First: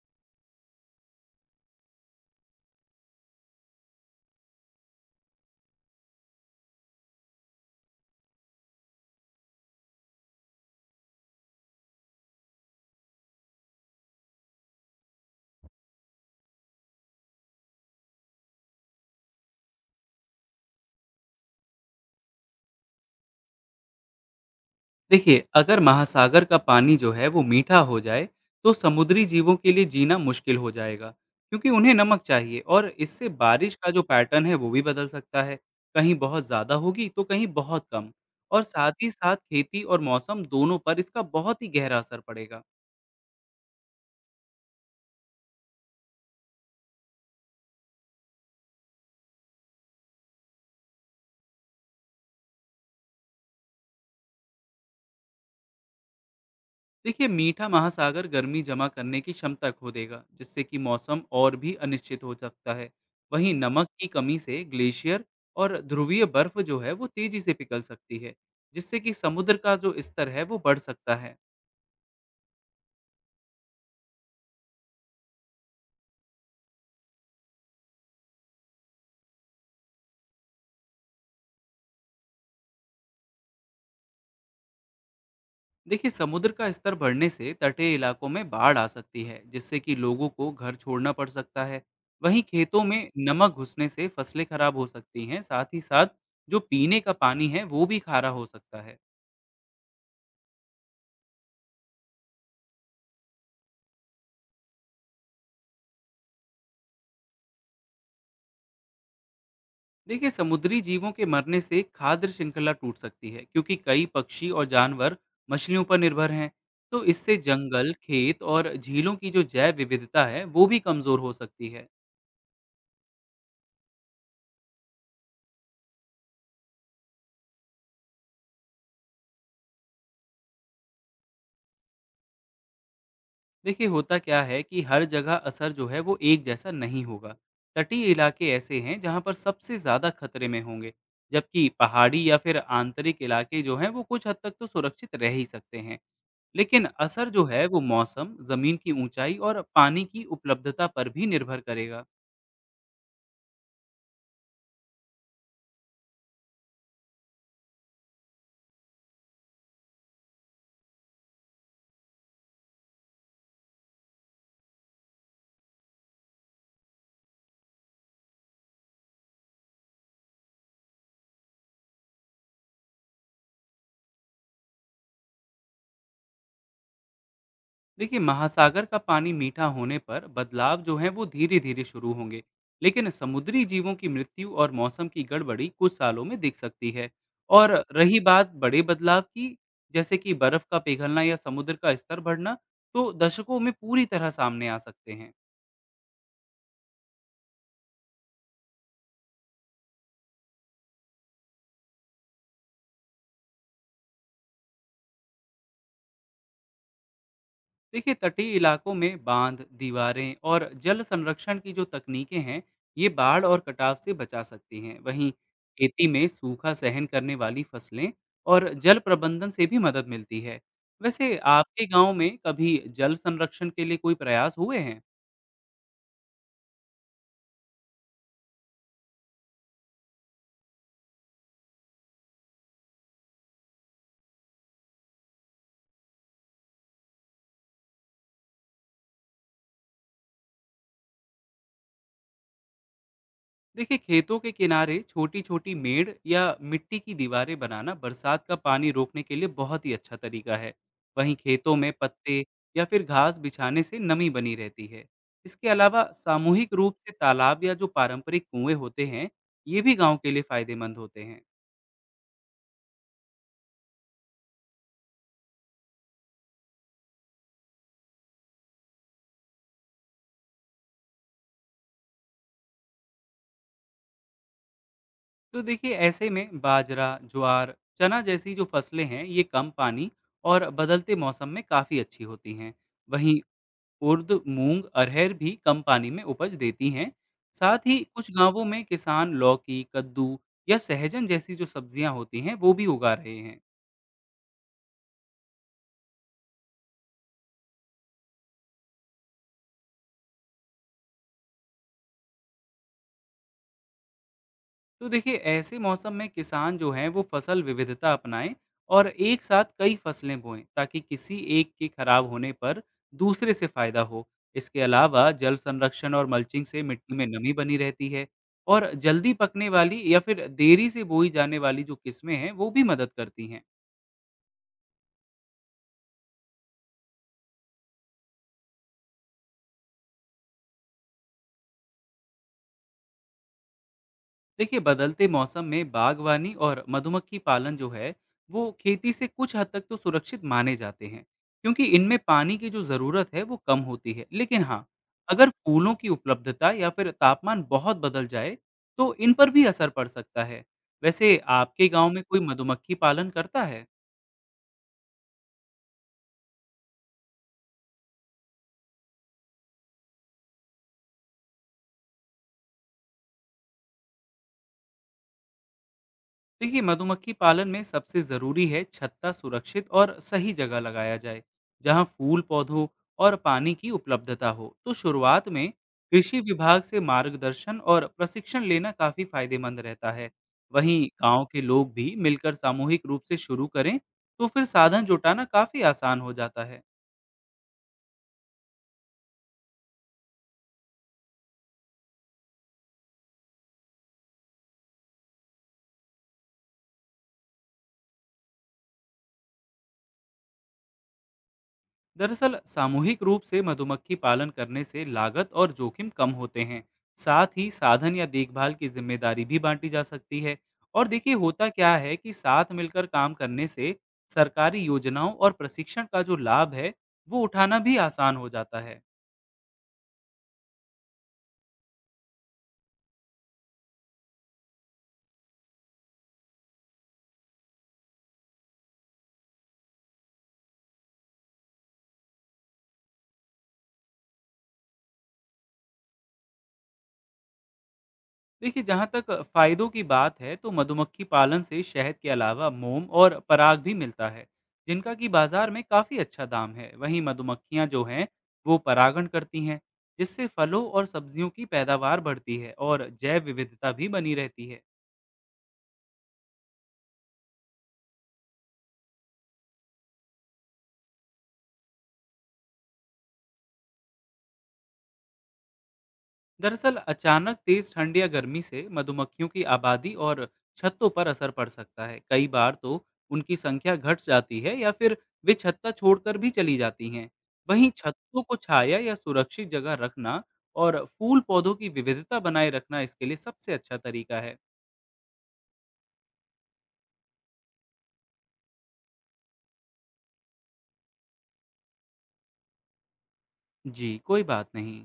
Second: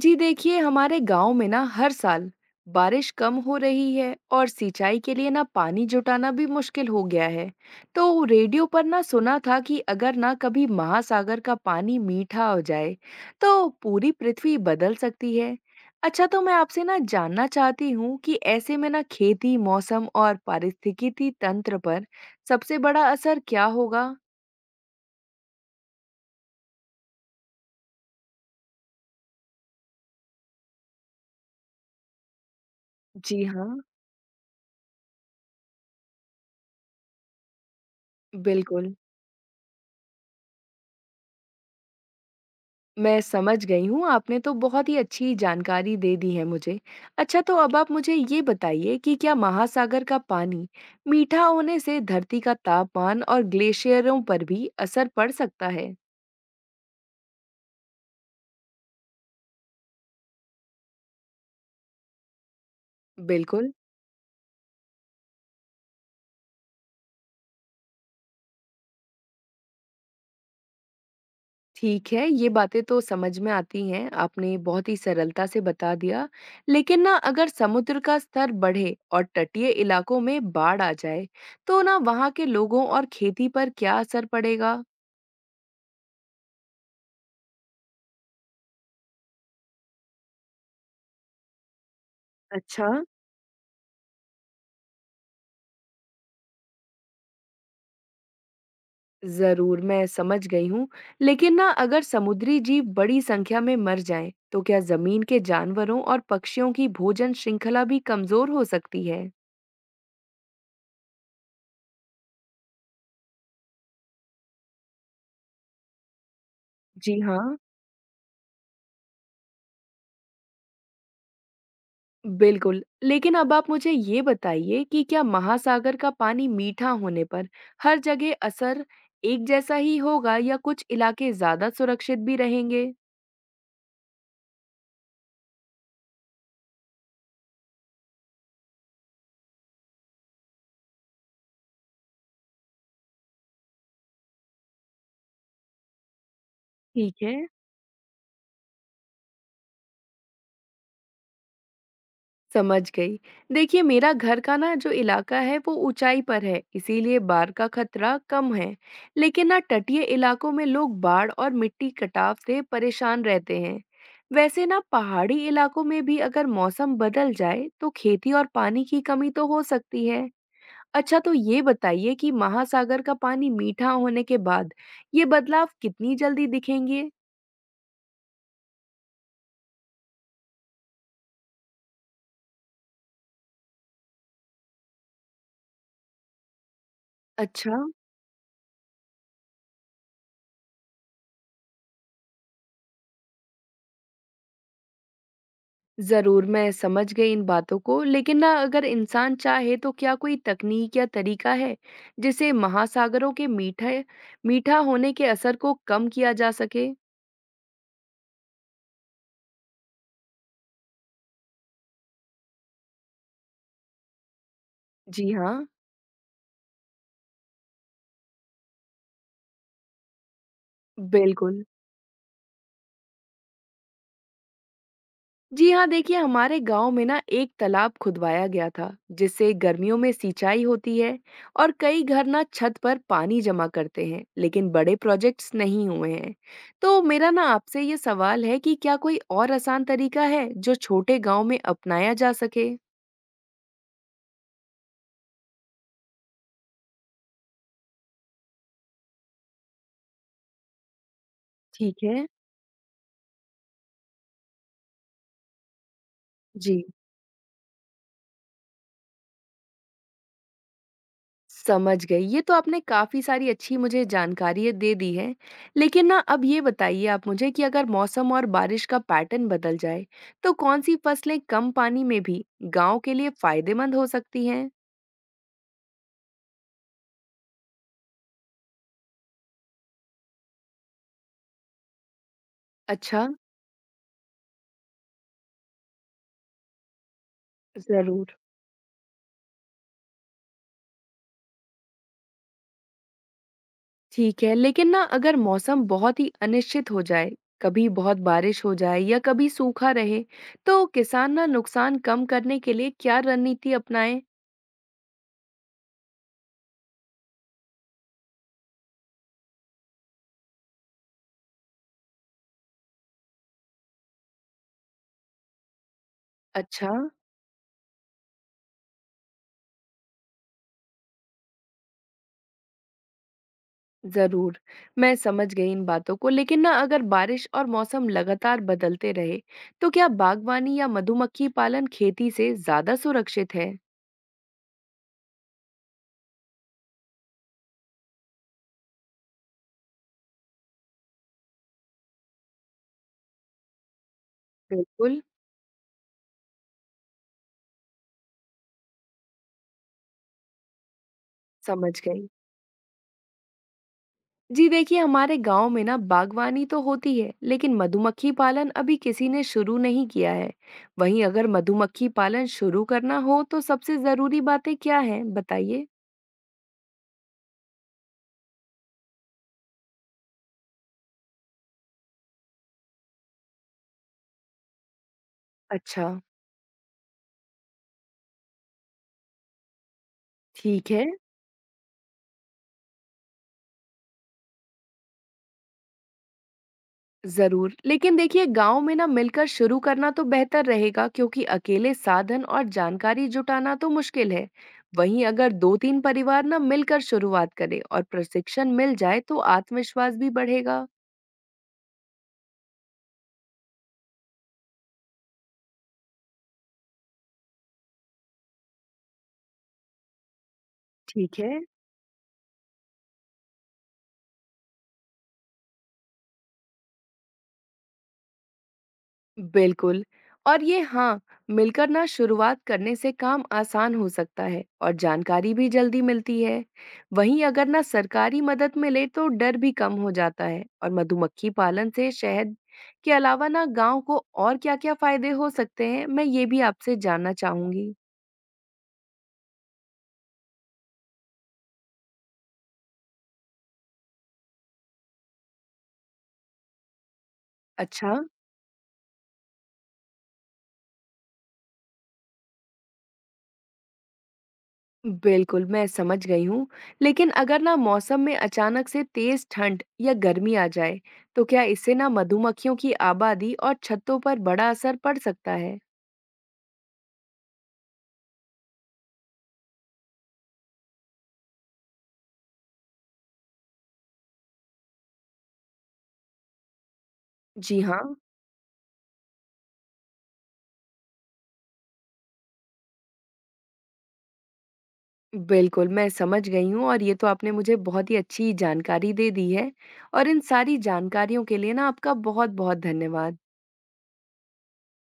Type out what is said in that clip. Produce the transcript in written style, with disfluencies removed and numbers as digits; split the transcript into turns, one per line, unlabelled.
जी देखिए, हमारे गांव में ना हर साल बारिश कम हो रही है और सिंचाई के लिए ना पानी जुटाना भी मुश्किल हो गया है। तो रेडियो पर ना सुना था कि अगर ना कभी महासागर का पानी मीठा हो जाए तो पूरी पृथ्वी बदल सकती है। अच्छा, तो मैं आपसे ना जानना चाहती हूँ कि ऐसे में ना खेती, मौसम और पारिस्थितिकी तंत्र पर सबसे बड़ा असर क्या होगा।
देखिए अगर महासागर का पानी जो है वो मीठा हो जाए तो समुद्री जीवों के लिए जीना मुश्किल हो जाएगा, क्योंकि उन्हें नमक चाहिए। और इससे
जी हाँ।
बारिश का जो पैटर्न है वो भी बदल सकता है। कहीं बहुत ज़्यादा होगी तो कहीं बहुत कम। और साथ
बिल्कुल।
ही साथ खेती और मौसम दोनों पर इसका बहुत ही गहरा असर पड़ेगा।
मैं समझ गई हूँ, आपने तो बहुत ही अच्छी जानकारी दे दी है मुझे। अच्छा, तो अब आप मुझे ये बताइए कि क्या महासागर का पानी मीठा होने से धरती का तापमान और ग्लेशियरों पर भी असर पड़ सकता है?
देखिए मीठा महासागर गर्मी जमा करने की क्षमता खो देगा, जिससे कि मौसम और भी अनिश्चित हो सकता है। वहीं
बिल्कुल।
नमक की कमी से ग्लेशियर और ध्रुवीय बर्फ जो है वो तेजी से पिघल सकती है, जिससे कि समुद्र का जो स्तर है वो बढ़ सकता है।
ठीक है, ये बातें तो समझ में आती हैं, आपने बहुत ही सरलता से बता दिया। लेकिन ना अगर समुद्र का स्तर बढ़े और तटीय इलाकों में बाढ़ आ जाए, तो ना वहाँ के लोगों और खेती पर क्या असर पड़ेगा?
देखिए समुद्र का स्तर बढ़ने से तटीय इलाकों में बाढ़ आ सकती है, जिससे कि लोगों को घर छोड़ना पड़ सकता है। वहीं खेतों
अच्छा।
में नमक घुसने से फसलें खराब हो सकती हैं। साथ ही साथ जो पीने का पानी है वो भी खारा हो सकता है।
जरूर, मैं समझ गई हूँ। लेकिन ना अगर समुद्री जीव बड़ी संख्या में मर जाएं, तो क्या जमीन के जानवरों और पक्षियों की भोजन श्रृंखला भी कमजोर हो सकती है?
देखिए समुद्री जीवों के मरने से खाद्य श्रृंखला टूट सकती है, क्योंकि कई पक्षी और जानवर मछलियों पर निर्भर हैं। तो
जी
इससे
हाँ।
जंगल, खेत और झीलों की जो जैव विविधता है वो भी कमजोर हो सकती है।
बिल्कुल, लेकिन अब आप मुझे ये बताइए कि क्या महासागर का पानी मीठा होने पर हर जगह असर एक जैसा ही होगा, या कुछ इलाके ज्यादा सुरक्षित भी रहेंगे?
देखिए होता क्या है कि हर जगह असर जो है वो एक जैसा नहीं होगा। तटीय इलाके ऐसे हैं जहाँ पर सबसे ज्यादा खतरे में होंगे, जबकि पहाड़ी या फिर आंतरिक इलाके जो हैं वो कुछ हद तक तो सुरक्षित रह ही सकते हैं। लेकिन
ठीक
असर
है,
जो है वो मौसम, जमीन की ऊंचाई और पानी की उपलब्धता पर भी निर्भर करेगा।
समझ गई। देखिए, मेरा घर का ना जो इलाका है वो ऊंचाई पर है, इसीलिए बाढ़ का खतरा कम है। लेकिन ना तटीय इलाकों में लोग बाढ़ और मिट्टी कटाव से परेशान रहते हैं। वैसे ना पहाड़ी इलाकों में भी अगर मौसम बदल जाए तो खेती और पानी की कमी तो हो सकती है। अच्छा, तो ये बताइए कि महासागर का पानी मीठा होने के बाद ये बदलाव कितनी जल्दी दिखेंगे?
देखिए महासागर का पानी मीठा होने पर बदलाव जो है वो धीरे धीरे शुरू होंगे, लेकिन समुद्री जीवों की मृत्यु और मौसम की गड़बड़ी कुछ सालों में दिख सकती है। और
अच्छा।
रही बात बड़े बदलाव की, जैसे कि बर्फ का पिघलना या समुद्र का स्तर बढ़ना, तो दशकों में पूरी तरह सामने आ सकते हैं।
ज़रूर, मैं समझ गई इन बातों को। लेकिन ना अगर इंसान चाहे तो क्या कोई तकनीक या तरीका है, जिससे महासागरों के मीठे मीठा होने के असर को कम किया जा सके?
देखिए तटीय इलाकों में बांध, दीवारें और जल संरक्षण की जो तकनीकें हैं, ये बाढ़ और कटाव से बचा सकती हैं। वहीं
जी हाँ।
खेती में सूखा सहन करने वाली फसलें और जल प्रबंधन से भी मदद मिलती है। वैसे
बिल्कुल।
आपके गांव में कभी जल संरक्षण के लिए कोई प्रयास हुए हैं?
जी हाँ, देखिए, हमारे गांव में ना एक तालाब खुदवाया गया था, जिससे गर्मियों में सिंचाई होती है। और कई घर ना छत पर पानी जमा करते हैं, लेकिन बड़े प्रोजेक्ट्स नहीं हुए हैं। तो मेरा ना आपसे ये सवाल है कि क्या कोई और आसान तरीका है जो छोटे गांव में अपनाया जा सके?
देखिए खेतों के किनारे छोटी छोटी मेड़ या मिट्टी की दीवारें बनाना बरसात का पानी रोकने के लिए बहुत ही अच्छा तरीका है। वहीं खेतों में
ठीक है।
पत्ते या फिर घास बिछाने से नमी बनी रहती है। इसके अलावा सामूहिक
जी,
रूप से तालाब या जो पारंपरिक कुएं होते हैं, ये भी गांव के लिए फायदेमंद होते हैं।
समझ गई। ये तो आपने काफ़ी सारी अच्छी मुझे जानकारी दे दी है। लेकिन ना अब ये बताइए आप मुझे कि अगर मौसम और बारिश का पैटर्न बदल जाए, तो कौन-सी फसलें कम पानी में भी गाँव के लिए फ़ायदेमंद हो सकती हैं?
तो देखिए ऐसे में बाजरा, ज्वार, चना जैसी जो फसलें हैं, ये कम पानी और बदलते मौसम में काफ़ी अच्छी होती हैं।
अच्छा।
वहीं उर्द, मूंग, अरहर भी कम पानी में उपज देती हैं। साथ ही कुछ
ज़रूर।
गांवों में किसान लौकी, कद्दू या सहजन जैसी जो सब्जियां होती हैं वो भी उगा रहे हैं।
ठीक है, लेकिन ना अगर मौसम बहुत ही अनिश्चित हो जाए, कभी बहुत बारिश हो जाए या कभी सूखा रहे, तो किसान ना नुकसान कम करने के लिए क्या रणनीति अपनाएँ?
तो देखिए ऐसे मौसम में किसान जो हैं वो फसल विविधता अपनाएं और एक साथ कई फसलें बोएं, ताकि किसी एक के खराब होने पर दूसरे से फायदा हो। इसके अलावा जल संरक्षण और मल्चिंग से
अच्छा।
मिट्टी में नमी बनी रहती है। और जल्दी पकने वाली या फिर देरी से बोई जाने वाली जो किस्में हैं वो भी मदद करती हैं।
जरूर, मैं समझ गई इन बातों को। लेकिन ना अगर बारिश और मौसम लगातार बदलते रहे, तो क्या बागवानी या मधुमक्खी पालन खेती से ज्यादा सुरक्षित है?
देखिए बदलते मौसम में बागवानी और मधुमक्खी पालन जो है वो खेती से कुछ हद तक तो सुरक्षित माने जाते हैं, क्योंकि इनमें पानी की जो ज़रूरत है वो कम होती है। लेकिन हाँ,
बिल्कुल,
अगर फूलों की उपलब्धता या फिर तापमान बहुत बदल जाए तो इन पर भी असर पड़ सकता है। वैसे आपके
समझ
गांव में
गई।
कोई मधुमक्खी पालन करता है?
जी देखिए, हमारे गांव में ना बागवानी तो होती है, लेकिन मधुमक्खी पालन अभी किसी ने शुरू नहीं किया है। वहीं अगर मधुमक्खी पालन शुरू करना हो, तो सबसे जरूरी बातें क्या हैं? बताइए।
देखिए मधुमक्खी पालन में सबसे ज़रूरी है छत्ता सुरक्षित और सही जगह लगाया जाए, जहां फूल, पौधों और पानी की उपलब्धता हो। तो शुरुआत में
अच्छा।
कृषि विभाग से मार्गदर्शन और प्रशिक्षण लेना काफ़ी फायदेमंद रहता है।
ठीक
वहीं
है।
गांव के लोग भी मिलकर सामूहिक रूप से शुरू करें तो फिर साधन जुटाना काफ़ी आसान हो जाता है।
ज़रूर, लेकिन देखिए, गाँव में ना मिलकर शुरू करना तो बेहतर रहेगा क्योंकि अकेले साधन और जानकारी जुटाना तो मुश्किल है। वहीं अगर 2-3 परिवार ना मिलकर शुरुआत करें और प्रशिक्षण मिल जाए तो आत्मविश्वास भी बढ़ेगा।
दरअसल सामूहिक रूप से मधुमक्खी पालन करने से लागत और जोखिम कम होते हैं। साथ ही साधन या देखभाल की जिम्मेदारी भी बांटी जा सकती है। और देखिए
ठीक है।
होता क्या है कि साथ मिलकर काम करने से सरकारी योजनाओं और प्रशिक्षण का जो लाभ है वो उठाना भी आसान हो जाता है।
बिल्कुल। और ये हाँ, मिलकर ना शुरुआत करने से काम आसान हो सकता है और जानकारी भी जल्दी मिलती है। वहीं अगर ना सरकारी मदद मिले तो डर भी कम हो जाता है। और मधुमक्खी पालन से शहद के अलावा ना गांव को और क्या-क्या फायदे हो सकते हैं, मैं ये भी आपसे जानना चाहूंगी।
देखिए जहाँ तक फायदों की बात है तो मधुमक्खी पालन से शहद के अलावा मोम और पराग भी मिलता है, जिनका कि बाजार में काफ़ी अच्छा दाम है। वहीं मधुमक्खियाँ जो
अच्छा।
हैं वो परागण करती हैं, जिससे फलों और सब्जियों की पैदावार बढ़ती है और जैव विविधता भी बनी रहती है।
बिल्कुल, मैं समझ गई हूँ। लेकिन अगर ना मौसम में अचानक से तेज़ ठंड या गर्मी आ जाए, तो क्या इससे ना मधुमक्खियों की आबादी और छतों पर बड़ा असर पड़ सकता है?
दरअसल अचानक तेज ठंड या गर्मी से मधुमक्खियों की आबादी और छत्तों पर असर पड़ सकता है। कई बार तो उनकी संख्या घट जाती है या फिर वे छत्ता छोड़कर भी चली जाती हैं।
जी
वहीं
हाँ।
छत्तों को छाया या सुरक्षित जगह रखना और फूल पौधों की विविधता बनाए रखना इसके लिए सबसे अच्छा तरीका है।
बिल्कुल, मैं समझ गई हूँ और ये तो आपने मुझे बहुत ही अच्छी जानकारी दे दी है। और इन सारी जानकारियों के लिए ना आपका बहुत-बहुत धन्यवाद।
जी कोई बात नहीं।